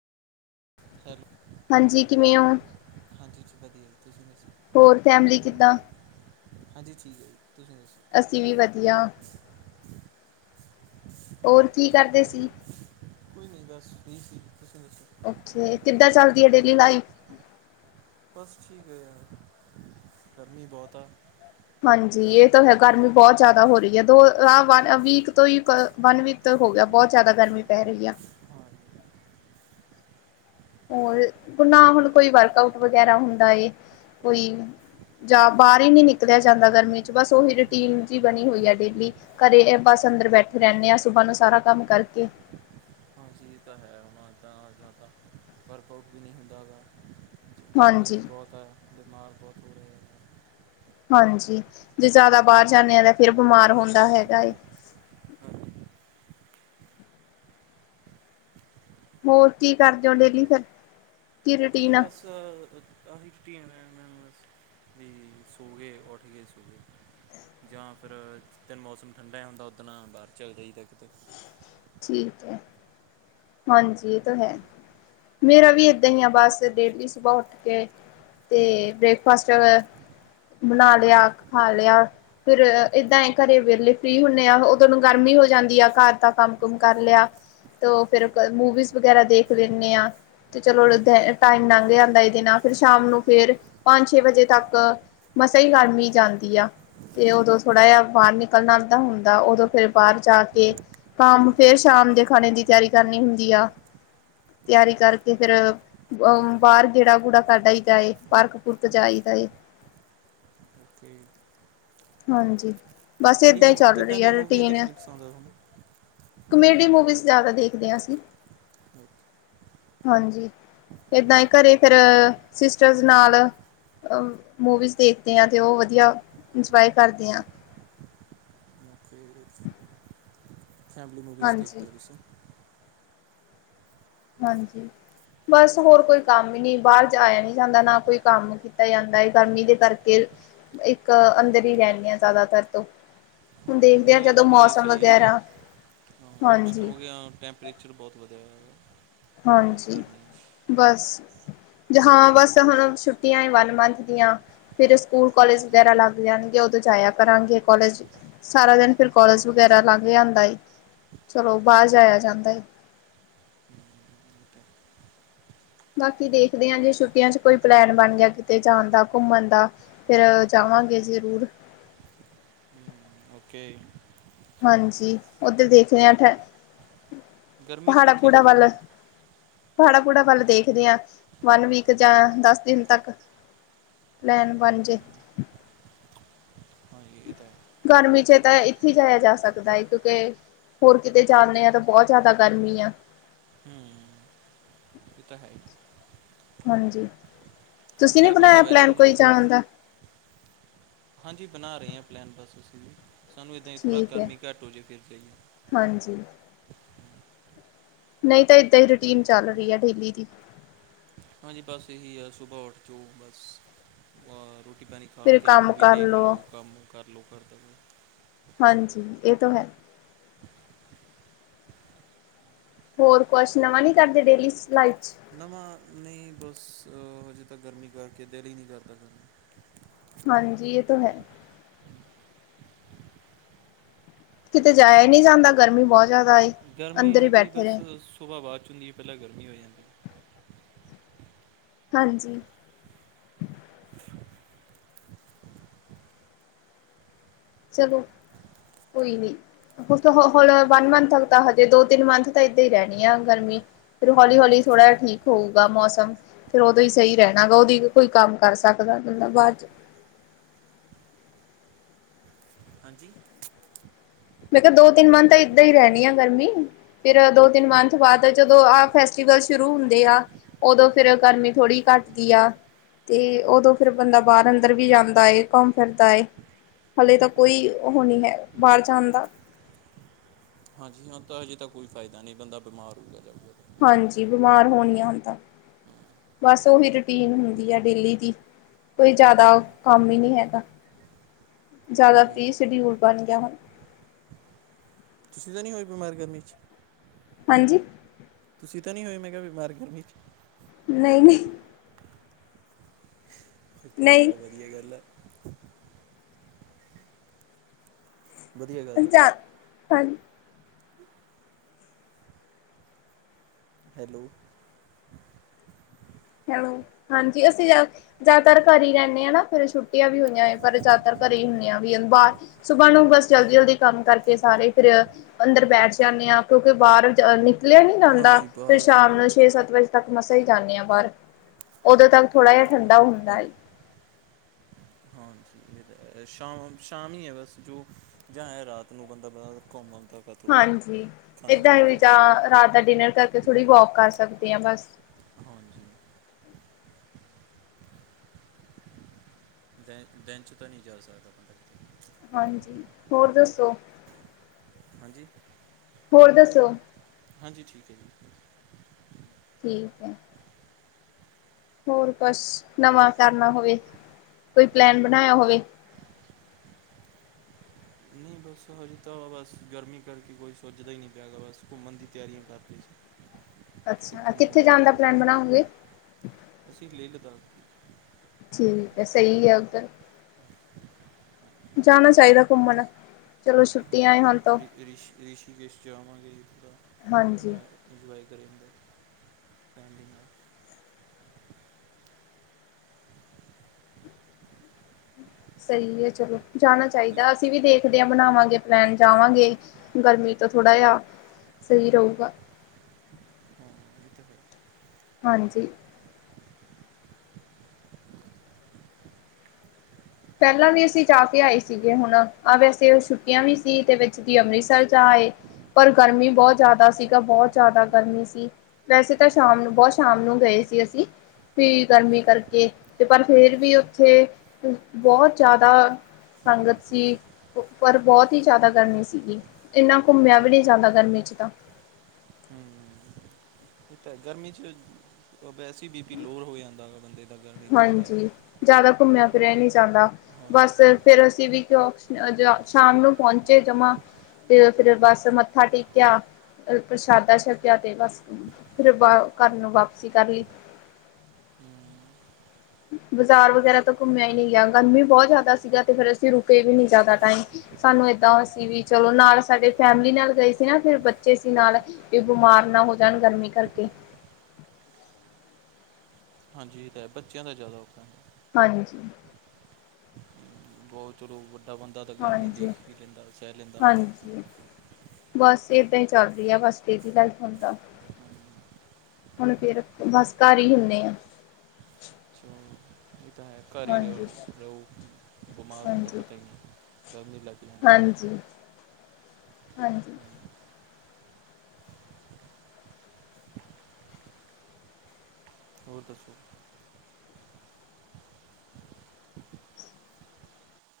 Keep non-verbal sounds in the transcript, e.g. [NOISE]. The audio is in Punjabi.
ਹੈਲੋ ਹਾਂਜੀ ਕਿਵੇਂ ਓ। ਹਾਂਜੀ ਵਧੀਆ, ਤੁਸੀਂ ਦੱਸੋ। ਹੋਰ ਫੈਮਲੀ ਕਿੱਦਾਂ ਹਾਂਜੀ ਠੀਕ ਹੈ ਜੀ, ਤੁਸੀਂ ਦੱਸੋ ਅਸੀਂ ਵੀ ਵਧੀਆ। ਹੋਰ ਕੀ ਕਰਦੇ ਸੀ? ਕੋਈ ਨਹੀਂ, ਬਸ ਫ੍ਰੀ ਸੀ ਤੁਸੀਂ ਦੱਸੋ ਅੱਛੇ, ਕਿੱਦਾਂ ਚੱਲਦੀ ਹੈ ਡੇਲੀ ਲਾਈਫ? ਬਸ ਠੀਕ ਹੈ ਯਾਰ, ਗਰਮੀ ਬਹੁਤ ਆ ਹਾਂਜੀ, ਜਿੱਦਾਂ ਇਹ ਤਾਂ ਹੈ ਮੇਰੇ ਗਰਮੀ ਕੋਲ। ਬਹੁਤ ਜ਼ਿਆਦਾ ਹੋ ਰਹੀ ਹੈ, ਦੋਹ ਵ ਵੀਕ ਤੋਂ ਹੀ ਵਨ ਵੀਕ ਤੇ ਹੋ ਗਿਆ, ਬਹੁਤ ਜ਼ਿਆਦਾ ਗਰਮੀ ਪੈ ਰਹੀ ਐ। ਹਾਂਜੀ ਹੋਰ ਨਾ ਹੁਣ ਕੋਈ ਵਰਕ ਆਊਟ ਵਗੈਰਾ ਹੁੰਦਾ ਹੈ, ਕੋਈ ਜਾਂ ਬਾਹਰ ਹੀ ਨਹੀਂ ਨਿਕਲਿਆ ਜਾਂਦਾ ਗਰਮੀ 'ਚ, ਬਸ ਉਹੀ ਰੂਟੀਨ ਜਿਹੀ ਬਣੀ ਹੋਈ ਹੈ ਡੇਲੀ ਘਰੇ ਬਸ ਅੰਦਰ ਬੈਠੇ ਰਹਿੰਦੇ ਆਾਂ, ਸੁਬਾਹ ਨੂੰ ਸਾਰਾ ਕੰਮ ਕਰਕੇ ਏਹ ਤਾਂ ਹੈ, ਹੋਣਾ ਇੱਦਾਂ ਜ਼ਿਆ ਤਾਂ ਵਰਕਆਊਟ ਵੀ ਨਹੀਂ ਹੁੰਦਾ ਹੈਾ ਗਰਮੀ ਵੀ ਹਾਂਜੀ ਬਹੁਤ ਹੈ, ਬਿਮਾਰ ਬਹੁਤ ਹੋ ਰਹੇ ਨੇ ਹਾਂਜੀ, ਜੇ ਜ਼ਿਆਦਾ ਬਾਹਰ ਜਾਂਦੇ ਆ, ਤਾਂ ਫਿਰ ਬਿਮਾਰ ਹੁੰਦਾ ਹੈਗਾ ਏ। ਹਾਂਜੀ ਹੋਰ ਕੀ ਕਰਦੇ ਹੋ ਡੇਲੀ ਫਿਰ ਕੀ ਇਹਦੀ ਰੂਟੀਨ ਆ ਬਸ ਅਸੀ [UNINTELLIGIBLE] ਵੀ ਸੌਂ ਗਏ, ਉੱਠ ਗਏ, ਸੌਂ ਗਏ ਜਾਂ ਫਿਰ ਜਿਸ ਦਿਨ ਮੌਸਮ ਠੰਡਾ ਜ ਹੁੰਦਾ, ਉਸ ਦਿਨ ਬਾਹਰ ਚੱਲ ਜਾਈਦਾ ਕਿਤੇ ਠੀਕ ਹੈ, ਹਾਂਜੀ ਇਹ ਤਾਂ ਹੈ। ਮੇਰਾ ਵੀ ਏਦਾਂ ਹੀ ਆ, ਬਸ ਡੇਲੀ ਸੁਬਾਹ ਉੱਠ ਕੇ ਤੇ ਬ੍ਰੇਕਫਾਸਟ ਬਣਾ ਲਿਆ, ਖਾ ਲਿਆ। ਫਿਰ ਏਦਾਂ ਘਰੇ ਵਿੇਹਲੇ, ਫ੍ਰੀ ਹੁੰਦੇ ਆ, ਉਦਨ ਗਰਮੀ ਹੋ ਜਾਂਦੀ ਆ ਘਰ ਦਾ ਕੰਮ ਕੰਮ ਕੂਮ ਕਰ ਲਿਆ, ਤੇ ਫਿਰ ਮੂਵੀਜ਼ ਵਗੈਰਾ ਦੇਖ ਲੈਂਦੇ ਆ ਤੇ ਚਲੋ ਹਾਂਜੀ ਟਾਈਮ ਲੰਘ ਜਾਂਦਾ‌ ਏਦੇ ਨਾਲ, ਫਿਰ ਸ਼ਾਮ ਨੂੰ ਫੇਰ ਪੰਜ-ਛੇ ਵਜੇ ਤੱਕ ਮਸਾਂ ਈ ਗਰਮੀ ਜਾਂਦੀ ਆ। ਤੇ ਉਦੋਂ ਥੋੜ੍ਹਾ ਜਿਹਾ ਬਾਹਰ ਨਿਕਲਣ ਦਾ ਹੁੰਦਾ, ਉਦੋਂ ਫਿਰ ਬਾਹਰ ਜਾ ਕੇ ਕੰਮ ਫੇਰ ਸ਼ਾਮ ਦੇ ਖਾਣੇ ਦੀ ਤਿਆਰੀ ਕਰਨੀ ਹੁੰਦੀ ਆ, ਤਿਆਰੀ ਕਰਕੇ ਫੇਰ ਅ ਬਾਹਰ ਗੇੜਾ ਗੁੜਾ ਕੱਢ ਆਈ ਦਾ ਏ, ਪਾਰਕ ਪੁਰਕ ਜਾਈਦਾਏ [INAUDIBLE] ਹਾਂਜੀ, ਬਸ ਕਿਹੜੀ ਏਦਾਂ ਹੀ ਮੂ ਚੱਲ ਕਿੱਦਾਂ ਰਹੀ ਹੈ, ਦੀਆਂ ਮੂਵੀਆਂ ਰੂਟੀਨ ਦੇਖਣੀ ਪਸੰਦ ਆ ਤੁਹਾਨੂੰ ਕਮੇਡੀ ਮੂਵੀਜ਼ ਜ਼ਿਆਦਾ ਦੇਖਦੇ ਹਾਂ ਅਸੀਂ। [UNINTELLIGIBLE] ਹਾਂਜੀ ਏਦਾਂ ਹੀ ਘਰੇ ਫਿਰ, ਸਿਸਟਰਸ ਨਾਲ ਅ ਮੂਵੀਜ਼ ਦੇਖਦੇ ਹਾਂ, ਤੇ ਉਹ ਵਧੀਆ ਇੰਸਪਾਇਰ ਕਰਦੇ ਆ। ਮੈਂ, ਫ੍ਰੀ, ਫੈਮਲੀ ਮੂਵੀਜ਼ ਹਾਂਜੀ ਦੇਖਦੇ ਹੋ ਤੁੇ ਹਾਂਜੀ, ਬਸ ਹੋਰ ਕੋਈ ਕੰਮ ਹੀ ਨੀ ਬਾਹਰ ਜਾ ਆਇਆ ਨੀ ਜਾਂਦਾ, ਨਾ ਕੋਈ ਕੰਮ ਕੀਤਾ ਜਾਂਦਾ ਹੈ, ਗਰਮੀ ਦੇ ਕਰਕੇ, ਇੱਕ ਅੰਦਰ ਹੀ ਰਹਿੰਦੇ ਹਾਂ ਜ਼ਿਆਦਾਤਰ ਤੋਂ ਹੁਣ ਦੇਖਦੇ ਹਾਂ ਨਹੀਂ ਜਦੋਂ ਅੰਦਰ ਹੀ ਮੌਸਮ ਸਹੀ ਹੈ ਜੀ, ਵਗੈਰਾ ਹਾਂ ਹਾਂਜੀ ਕਿਉਂਕਿ ਟੈਂ ਕਲੇਚਰ ਬਹੁਤ ਵਧੀਆ ਹੋਈਆ। ਹਾਂਜੀ, ਬਸ ਜ ਹਾਂ ਬਸ ਹੁਣ ਛੁ ਛੁੱਟੀਆਂ ਏ ਵਨ ਮੰਥ ਦੀਆਂ। ਫੇਰ ਸਕੂਲ ਕਾਲਜ ਵਗੈਰਾ ਲੱਗ ਜਾਣਗੇ, ਉਦੋਂ ਜਾਇਆ ਕਰਾਂਗੇ ਕਾਲਜ ਸਾਰਾ ਦਿਨ ਫਿਰ ਕੋਲਜ ਵਗੈਰਾ ਲਾਂਘ ਆਦਾ ਏ, ਚਲੋ ਬਾਹਰ ਜਾਇਆ ਜਾਂਦਾ ਏ। ਬਾਕੀ ਦੇਖਦੇ ਹਾਂ, ਜੇ ਛੁਟੀਆਂ ਚ ਕੋਈ ਪਲੈਨ ਬਣ ਗਿਆ, ਕਿਤੇ ਜਾਣ ਦਾ ਘੁੰਮਣ ਦਾ। ਫਿਰ ਹੂੰ ਜਾਵਾਂਗੇ ਜ਼ਰੂਰ। ਹੂੰ ਓਕੇ, ਹਾਂਜੀ, ਉਧਰ ਦੇਖਦੇ ਹਾਂ, ਠ ਗਰਮੀ 'ਚ ਪਹਾੜਾਂ ਕਿੱਥੇ ਪੂੜਾ ਵੱਲ ਜਾਵਾਂਗੇ ਪਾੜਾ-ਪੂੜਾ ਵੱਲ ਦੇਖਦੇ ਹਾਂ, ਵਨ ਵੀਕ ਜਾਂ ਦਸ ਦਿਨ ਤੱਕ। ਲੈਣ ਬਣਜੇ ਹੂੰ ਹਾਂਜੀ ਇਹ ਤਾਂ ਹੈ। ਗਰਮੀ ਚ ਤਾਂ ਇੱਥੇ ਹੀ ਜਾਇਆ ਜਾ ਸਕਦਾ ਹੈ, ਕਿਉਂਕਿ ਹੋਰ ਕਿਤੇ ਜਾਂਦੇ ਆ, ਤਾਂ ਬਹੁਤ ਜ਼ਿਆਦਾ ਗਰਮੀ ਐ। ਏ ਤਾਂ ਹੈ ਹੀ, ਹਾਂਜੀ, ਤੁਸੀਂ ਨੇ ਜੈਪੁਰ ਤਾਂ ਬਣਾਇਆ ਵੈਸੇ ਪਲੈਨ ਨਹੀਂ ਜਾਇਆ ਕੋਈ ਜਾ ਜਾਣ ਸਕਦਾ ਦਾ? ਹਾਂਜੀ ਬਣਾ ਰਹੇ ਹਾਂ ਪਲੈਨ ਬਸ ਅਸੀਂ ਜੀ, ਸਾਨੂੰ ਇੱਦਾਂ ਹੀ ਥੋੜ੍ਹਾ ਠੀਕ ਹੈ ਗਰਮੀ ਘੱਟ ਹੋ ਜਾਵੇ, ਫਿਰ ਜਾਈਏ। ਹਾਂਜੀ, ਨਹੀਂ ਤਾਂ ਇਦਾਂ ਹੀ ਰੂਟੀਨ ਚੱਲ ਰਹੀ ਹੈ ਡੇਲੀ ਦੀ। ਹਾਂਜੀ, ਬਸ ਇਹੀ ਆ ਸੁਬਾਹ ਉੱਠ ਜੋ ਬਸ ਰੋਟੀ ਪਾਣੀ ਫਿਰ ਖਾਕੇ ਕੰਮ ਮੂਵੀ ਕਰ ਦੇਖ ਲਓ ਕੰਮ ਕਰ ਲਓ ਘਰ ਦਾ ਹਾਂਜੀ ਇਹ ਤਾਂ ਹੈ। ਹੋਰ ਕੁਛ ਨਵਾਂ ਨੀ ਕਰਦੇ ਡੇਲੀ ਲਾਈਫ ਚ ਨਵਾਂ ਨਹੀਂ ਬਸ, ਹਜੇ ਤੱਕ ਗਰਮੀ ਕਰਕੇ ਦਿਲ ਹੀ ਨਹੀਂ ਕਰਦਾ। ਹਾਂਜੀ ਇਹ ਤਾਂ ਹੈ। ਕਿਤੇ ਜਾਇਆ ਹੀ ਨਹੀ ਜਾਂਦਾ, ਗਰਮੀ ਬਹੁਤ ਜ਼ਿਆਦਾ ਏ। ਗਰਮੀ ਅੰਦਰ ਹੀ ਹਾਂਜੀ ਬੈਠੇ ਬਸ, ਰਹੇ ਸੁਬਾਹ ਬਾਰਸ਼ ਹੁੰਦੀ ਹੈ, ਪਹਿਲਾਂ ਗਰਮੀ ਹੋ ਜਾਂਦੀਏ। ਹਾਂਜੀ, ਚਲੋ ਕੋਈ ਨੀ। ਉਤੇ ਹਾਂ ਹੋਰ ਹੁਣ ਵਨ ਮੰਥ ਤੱਕ ਤਾਂ ਹਜੇ, ਦੋ-ਤਿੰਨ ਮੰਥ ਤਾਂ ਏਦਾਂ ਹੀ ਰਹਿਣੀ ਆ ਗਰਮੀ। ਫਿਰ ਹੌਲੀ-ਹੌਲੀ ਥੋੜ੍ਹਾ ਜਹਾ ਠੀਕ ਹੋਊਗਾ ਮੌਸਮ ਫਿਰ ਉਹਦੋਂ ਹੀ ਸਹੀ ਰਹਿਣਾ ਗਾ, ਉਹਦੀ ਕੋਈ ਕੰਮ ਕਰ ਸਕਦਾ ਮਤਲਬ ਬਾਅਦ ਚ। ਹਾਂਜੀ, ਮੈਂ ਕਿਹਾ ਦੋ ਤਿੰਨ ਮੰਥਨ ਤਾਂ ਇਦਾਂ ਹੀ ਰਹਿਣੀ ਆ ਗਰਮੀ ਫਿਰ ਦੋ ਤਿੰਨ ਮੰਥ ਬਾਅਦ ਜਦੋਂ ਆਹ ਫੈਸਟੀਵਲ ਸ਼ੁਰੂ ਹੁੰਦੇ ਆ ਉਦੋਂ ਫੇਰ ਗਰਮੀ ਥੋੜ੍ਹੀ ਘੱਟਦੀ ਆ ਤੇ ਉਦੋਂ ਫਿਰ ਬੰਦਾ ਬਾਹਰ ਅੰਦਰ ਵੀ ਜਾਂਦਾ ਏ ਘੁੰਮ ਫਿਰਦਾ ਏ ਹਾਲੇ ਤਾਂ ਕੋਈ ਉਹ ਨਹੀਂ ਹੈ, ਬਾਹਰ ਜਾਣ ਦਾ। ਹਾਂਜੀ ਹਾਂ, ਤਾਂ ਅਜੇ ਤਾਂ ਕੋਈ ਫਾਇਦਾ ਨਹੀਂ ਬੰਦਾ ਬਿਮਾਰ ਹੋਊਗਾ ਹਾਂਜੀ, ਬਿਮਾਰ ਹੋਨੀਆ ਹੁਣ ਤਾਂ ਬਸ ਉਹੀ ਰੂਟੀਨ ਹੁੰਦੀ ਹੈ, ਡੇਲੀ ਦੀ ਕੋਈ ਜ਼ਿਆਦਾ ਹੂੰ ਕੰਮ ਹੀ ਨਹੀਂ ਹੈਗਾ, ਜ਼ਿਆਦਾ ਹੂੰ ਫੀ ਸ਼ਡਿਊਲ ਬਣ ਗਿਆ, ਹੁਣ ਤੁਸੀਂ ਤਾਂ ਨਹੀਂ ਹੋਏ ਬਿਮਾਰ ਗਰਮੀ ਚ? ਹਾਂਜੀ, ਤੁਸੀਂ ਤਾਂ ਨੀ ਹੋਏ ਮੈਂ ਕਿਹਾ ਬਿਮਾਰ ਗਰਮੀ ਚ? ਨਹੀਂ-ਨਹੀਂ, ਇਕ ਚੀਜ਼ ਚ ਨਹੀਂ ਚਲੋ ਵਧੀਆ ਗੱਲ ਐ। ਵਧੀਆ ਗੱਲ ਆ ਪੰਜਾਬ ਹਾਂਜੀ, ਹੈਲੋ, ਹੈਲੋ ਹਾਂਜੀ, ਅਸੀਂ ਜਾਓ ਜ਼ਿਆਦਾਤਰ ਘਰ ਹੀ ਰਹਿੰਦੇ ਹਾਂ ਨਾ ਫਿਰ ਛੁੱਟ ਵੀ ਹੋਈਆਂ ਪਰ ਜ਼ਿਆਦਾਤਰ ਘਰੇ ਹੀ ਹੁੰਦੇ ਆ ਵੀ ਬਾਹਰ ਸੁਬਾ ਨੂੰ ਬਸ ਜਲਦੀ -ਜਲਦੀ ਕੰਮ ਕਰਕੇ ਸਾਰੇ ਫਿਰ ਅੰਦਰ ਬੈਠ ਜਾਂਦੇ ਹਾਂ ਕਿਉਂਕਿ ਬਾਹਰ ਨਿਕਲਿਆ ਨੀ ਜਾਂਦਾ ਹਾਂਜੀ ਬਾ ਫਿਰ ਸ਼ਾਮ ਨੂੰ ਛੇ ਸੱਤ ਵਜੇ ਤੱਕ ਮਸਾਂ ਹੀ ਜਾਂਦੇ ਹਾਂ ਬਾਹਰ ਉਦੋਂ ਤੱਕ ਥੋੜਾ ਜਿਹਾ ਹੂੰ ਠੰਡਾ ਹੁੰਦਾ ਏ। ਸ਼ਾਮ-ਸ਼ਾਮ ਹੀ ਹੈ ਬਸ ਜੋ। ਜਾਂ ਹੈ ਰਾਤ ਨੂੰ ਬੰਦਾ ਬ ਘੁੰਮ ਆਦਾ। ਹਾਂਜੀ ਇੱਦਾਂ ਵੀ ਜਾਂ ਰਾਤ ਦਾ ਡਿਨਰ ਕਰਕੇ ਥੋੜ੍ਹੀ ਵੋਕ ਕਰ ਸਕਦੇ ਹਾਂ ਬਸ ਹਾਂਜੀ ਦੈਂ ਦੈਂਨ 'ਚ ਤਾਂ ਨਈ ਜਾ ਸਕਦਾ ਕਿਤੇ ਹਾਂਜੀ ਹੋਰ ਦੱਸੋ? ਹਾਂਜੀ ਹੋਰ ਦੱਸੋ? ਹਾਂਜੀ ਠੀਕ ਹੈ ਜੀ। ਠੀਕ ਹੈ ਹੋਰ ਕੁਛ ਨਵਾਂ ਕਰਨਾ ਹੋਵੇ ਕੋਈ ਪਲੈਨ ਬਣਾਇਆ ਹੋਵੇ ਨਹੀਂ ਬਸ ਹੋ ਜ ਤਾਂ ਬਸ ਗਰਮੀ ਕਰਕੇ ਕੋਈ ਸੋਚਦਾ ਹੀ ਨਹੀਂ ਪਿਆਗਾ ਬਸ ਘੁੰਮਣ ਦੀ ਤਿਆਰੀਆਂ ਕਰਦੇ ਸੀ। ਕਿਤੇ ਅੱਛਾ ਘੁੰਮਣ ਕਿੱਥੇ ਜਾਣ ਜਾਂਦੇ ਦਾ ਹਾਂ ਪਲੈਨ ਬਣਾਓਗੇ ਅਸੀਂ ਲੇ ਲੱਦਾਖ ਠੀਕ ਹੈ ਸਹੀ ਆ ਉੱਧਰ ਜਾਣਾ ਚਾਹੀਦਾ ਘੁੰਮਣ ਚਲੋ ਛੁੱਟੀ ਆਏ ਹਾਂ ਰਿਸ਼ੀ ਰਿਸ਼ੀਕੇਸ਼ ਜਾਵਾਂਗੇ ਹਾਂਜੀ ਜਿਦਾ [INAUDIBLE] ਇੰਜੋਏ ਕਰਦਾ ਫੈਮਲੀ ਨਾਲ ਸਹੀ ਹੈ ਚਲੋ ਜਾਣਾ ਚਾਹੀਦਾ ਅਸੀਂ ਵੀ ਦੇਖ ਆਂ ਬਣਾਵਾਂਗੇ ਪਲੈਨ ਜਾਵਾਂਗੇ ਗਰਮੀ ਤੋਂ ਥੋੜਾ ਜਾਿਹਾ ਸਹੀ ਰਹੇਗਾ ਹਾਂ ਇਹ ਤਾਂ ਹੈ ਹਾਂਜੀ ਪਹਿਲਾਂ ਵੀ ਅਸੀਂ ਜਾ ਕੇ ਆਏ ਸੀਗੇ ਹੁਣ ਆਹ ਵੈਸੇ ਛੁੱਟੀਆਂ ਵੀ ਸੀ ਤੇ ਵਿੱਚ ਜ ਅੰਮ੍ਰਿਤਸਰ ਜਾ ਆਏ ਪਰ ਗਰਮੀ ਬਹੁਤ ਜ਼ਿਆਦਾ ਸੀਗਾ ਬਹੁਤ ਜ਼ਿਆਦਾ ਗਰਮੀ ਸੀ ਵੈਸੇ ਤਾਂ ਸ਼ਾਮ ਨੂੰ ਬਹੁਤ ਸ਼ਾਮ ਨੂੰ ਗਏ ਸੀ ਅਸੀਂ ਫ ਗਰਮੀ ਕਰਕੇ ਤੇ ਪਰ ਫੇਰ ਵੀ ਉੱਥੇ ਬਹੁਤ ਜ਼ਿਆਦਾ ਸੰਗਤ ਸੀ ਪਰ ਬਹੁਤ ਹੀ ਜ਼ਿਆਦਾ ਗਰਮੀ ਸੀਗੀ ਇੰਨਾ ਘੁੰਮਿਆ ਵੀ ਨਈ ਜਾਂਦਾ ਗਰਮੀ ਚ ਤਾਂ ਹਮ ਓ ਤਾ ਗਰਮੀ ਚ ਵੈਸੇ ਬੀ ਪੀ ਲੋਅ ਹੋ ਜਾਂਦਾ ਹੈ ਬੰਦੇ ਦਾ ਗਰਮੀ ਚ ਹਾਂਜੀ ਜ਼ਿਆਦਾ ਘੁੰਮਿਆ ਫਿਰਿਆ ਹੀ ਨਈ ਜਾਂਦਾ ਹਾਂ ਬਸ ਤੇ ਫਿਰ ਅਸੀਂ ਵੀ ਸ਼ਾਮ ਨੂੰ ਪਹੁੰਚੇ ਜਮਾਂ ਤੇ ਫੇਿਰ ਬਸ ਮੱਥਾ ਟੇਕਿਆ ਪ੍ਰਸ਼ਾਦਾ ਛਕਿਆ ਤੇ ਬਸ ਫਿਰ ਵ ਘਰ ਨੂੰ ਵਾਪਸੀ ਕਰ ਲਈ ਹਮ, ਬਜ਼ਾਰ ਵਗੈਰਾ ਤਾਂ ਘੁੰਮਿਆ ਹੀ ਨਹੀਂ ਗਿਆ ਗਰਮੀ ਬਹੁਤ ਜ਼ਿਆਦਾ ਸੀਗਾ ਤੇ ਫੇਰ ਅਸੀਂ ਰੁਕੇ ਵੀ ਨੀ ਜ਼ਿਆਦਾ ਟਾਈਮ ਸਾਨੂੰ ਏਦਾਂ ਸੀ ਵੀ ਚਲੋ ਨਾਲ ਸਾਡੇ ਫੈਮਲੀ ਨਾਲ ਗਏ ਸੀ ਨਾ ਫਿਰ ਬੱਚੇ ਸੀ ਨਾਲ ਵੀ ਬਿਮਾਰ ਨਾ ਹੋ ਜਾਣ ਗਰਮੀ ਕਰਕੇ ਹਾਂਜੀ ਤਾਂ ਬੱਚਿਆਂ ਦਾ ਜ਼ਿਆਦਾ ਔਖਾ ਹਾਂਜੀ ਹਮ, ਬਹੁਤ ਚਲੋ ਵੱਡਾ ਬੰਦਾ ਤਾਂ ਗਰਮੀ ਦੇਖ ਹਾਂਜੀ ਵੀ ਲੈਂਦਾ ਸਹਿ ਲੈਂਦਾ ਹਾਂਜੀ ਬਸ ਇਦਾਂ ਹੀ ਚੱਲ ਰਹੀ ਆ ਬਸ ਇਹਦਾ ਦੀ ਹੁਣਦਾ ਹਾਂਜੀ ਹੁਣ ਫੇਰ ਬਸ ਘਰ ਹੀ ਹੁੰਦੇ ਆ ਚਲੋ ਇਹ ਤਾਂ ਹੈ ਘਰ ਹੀ ਰਹ ਹਾਂਜੀ ਰਹੋ ਬਿਮਾਰ ਹੁੰਦਾ ਹਾਂਜੀ ਪਤਾ ਹੀ ਗਰ ਨਹੀਂ ਲੱਗ ਜਾਂਦੀ ਹਾਂਜੀ ਹਾਂਜੀ ਹਮ, ਹੋਰ ਦੱਸੋ?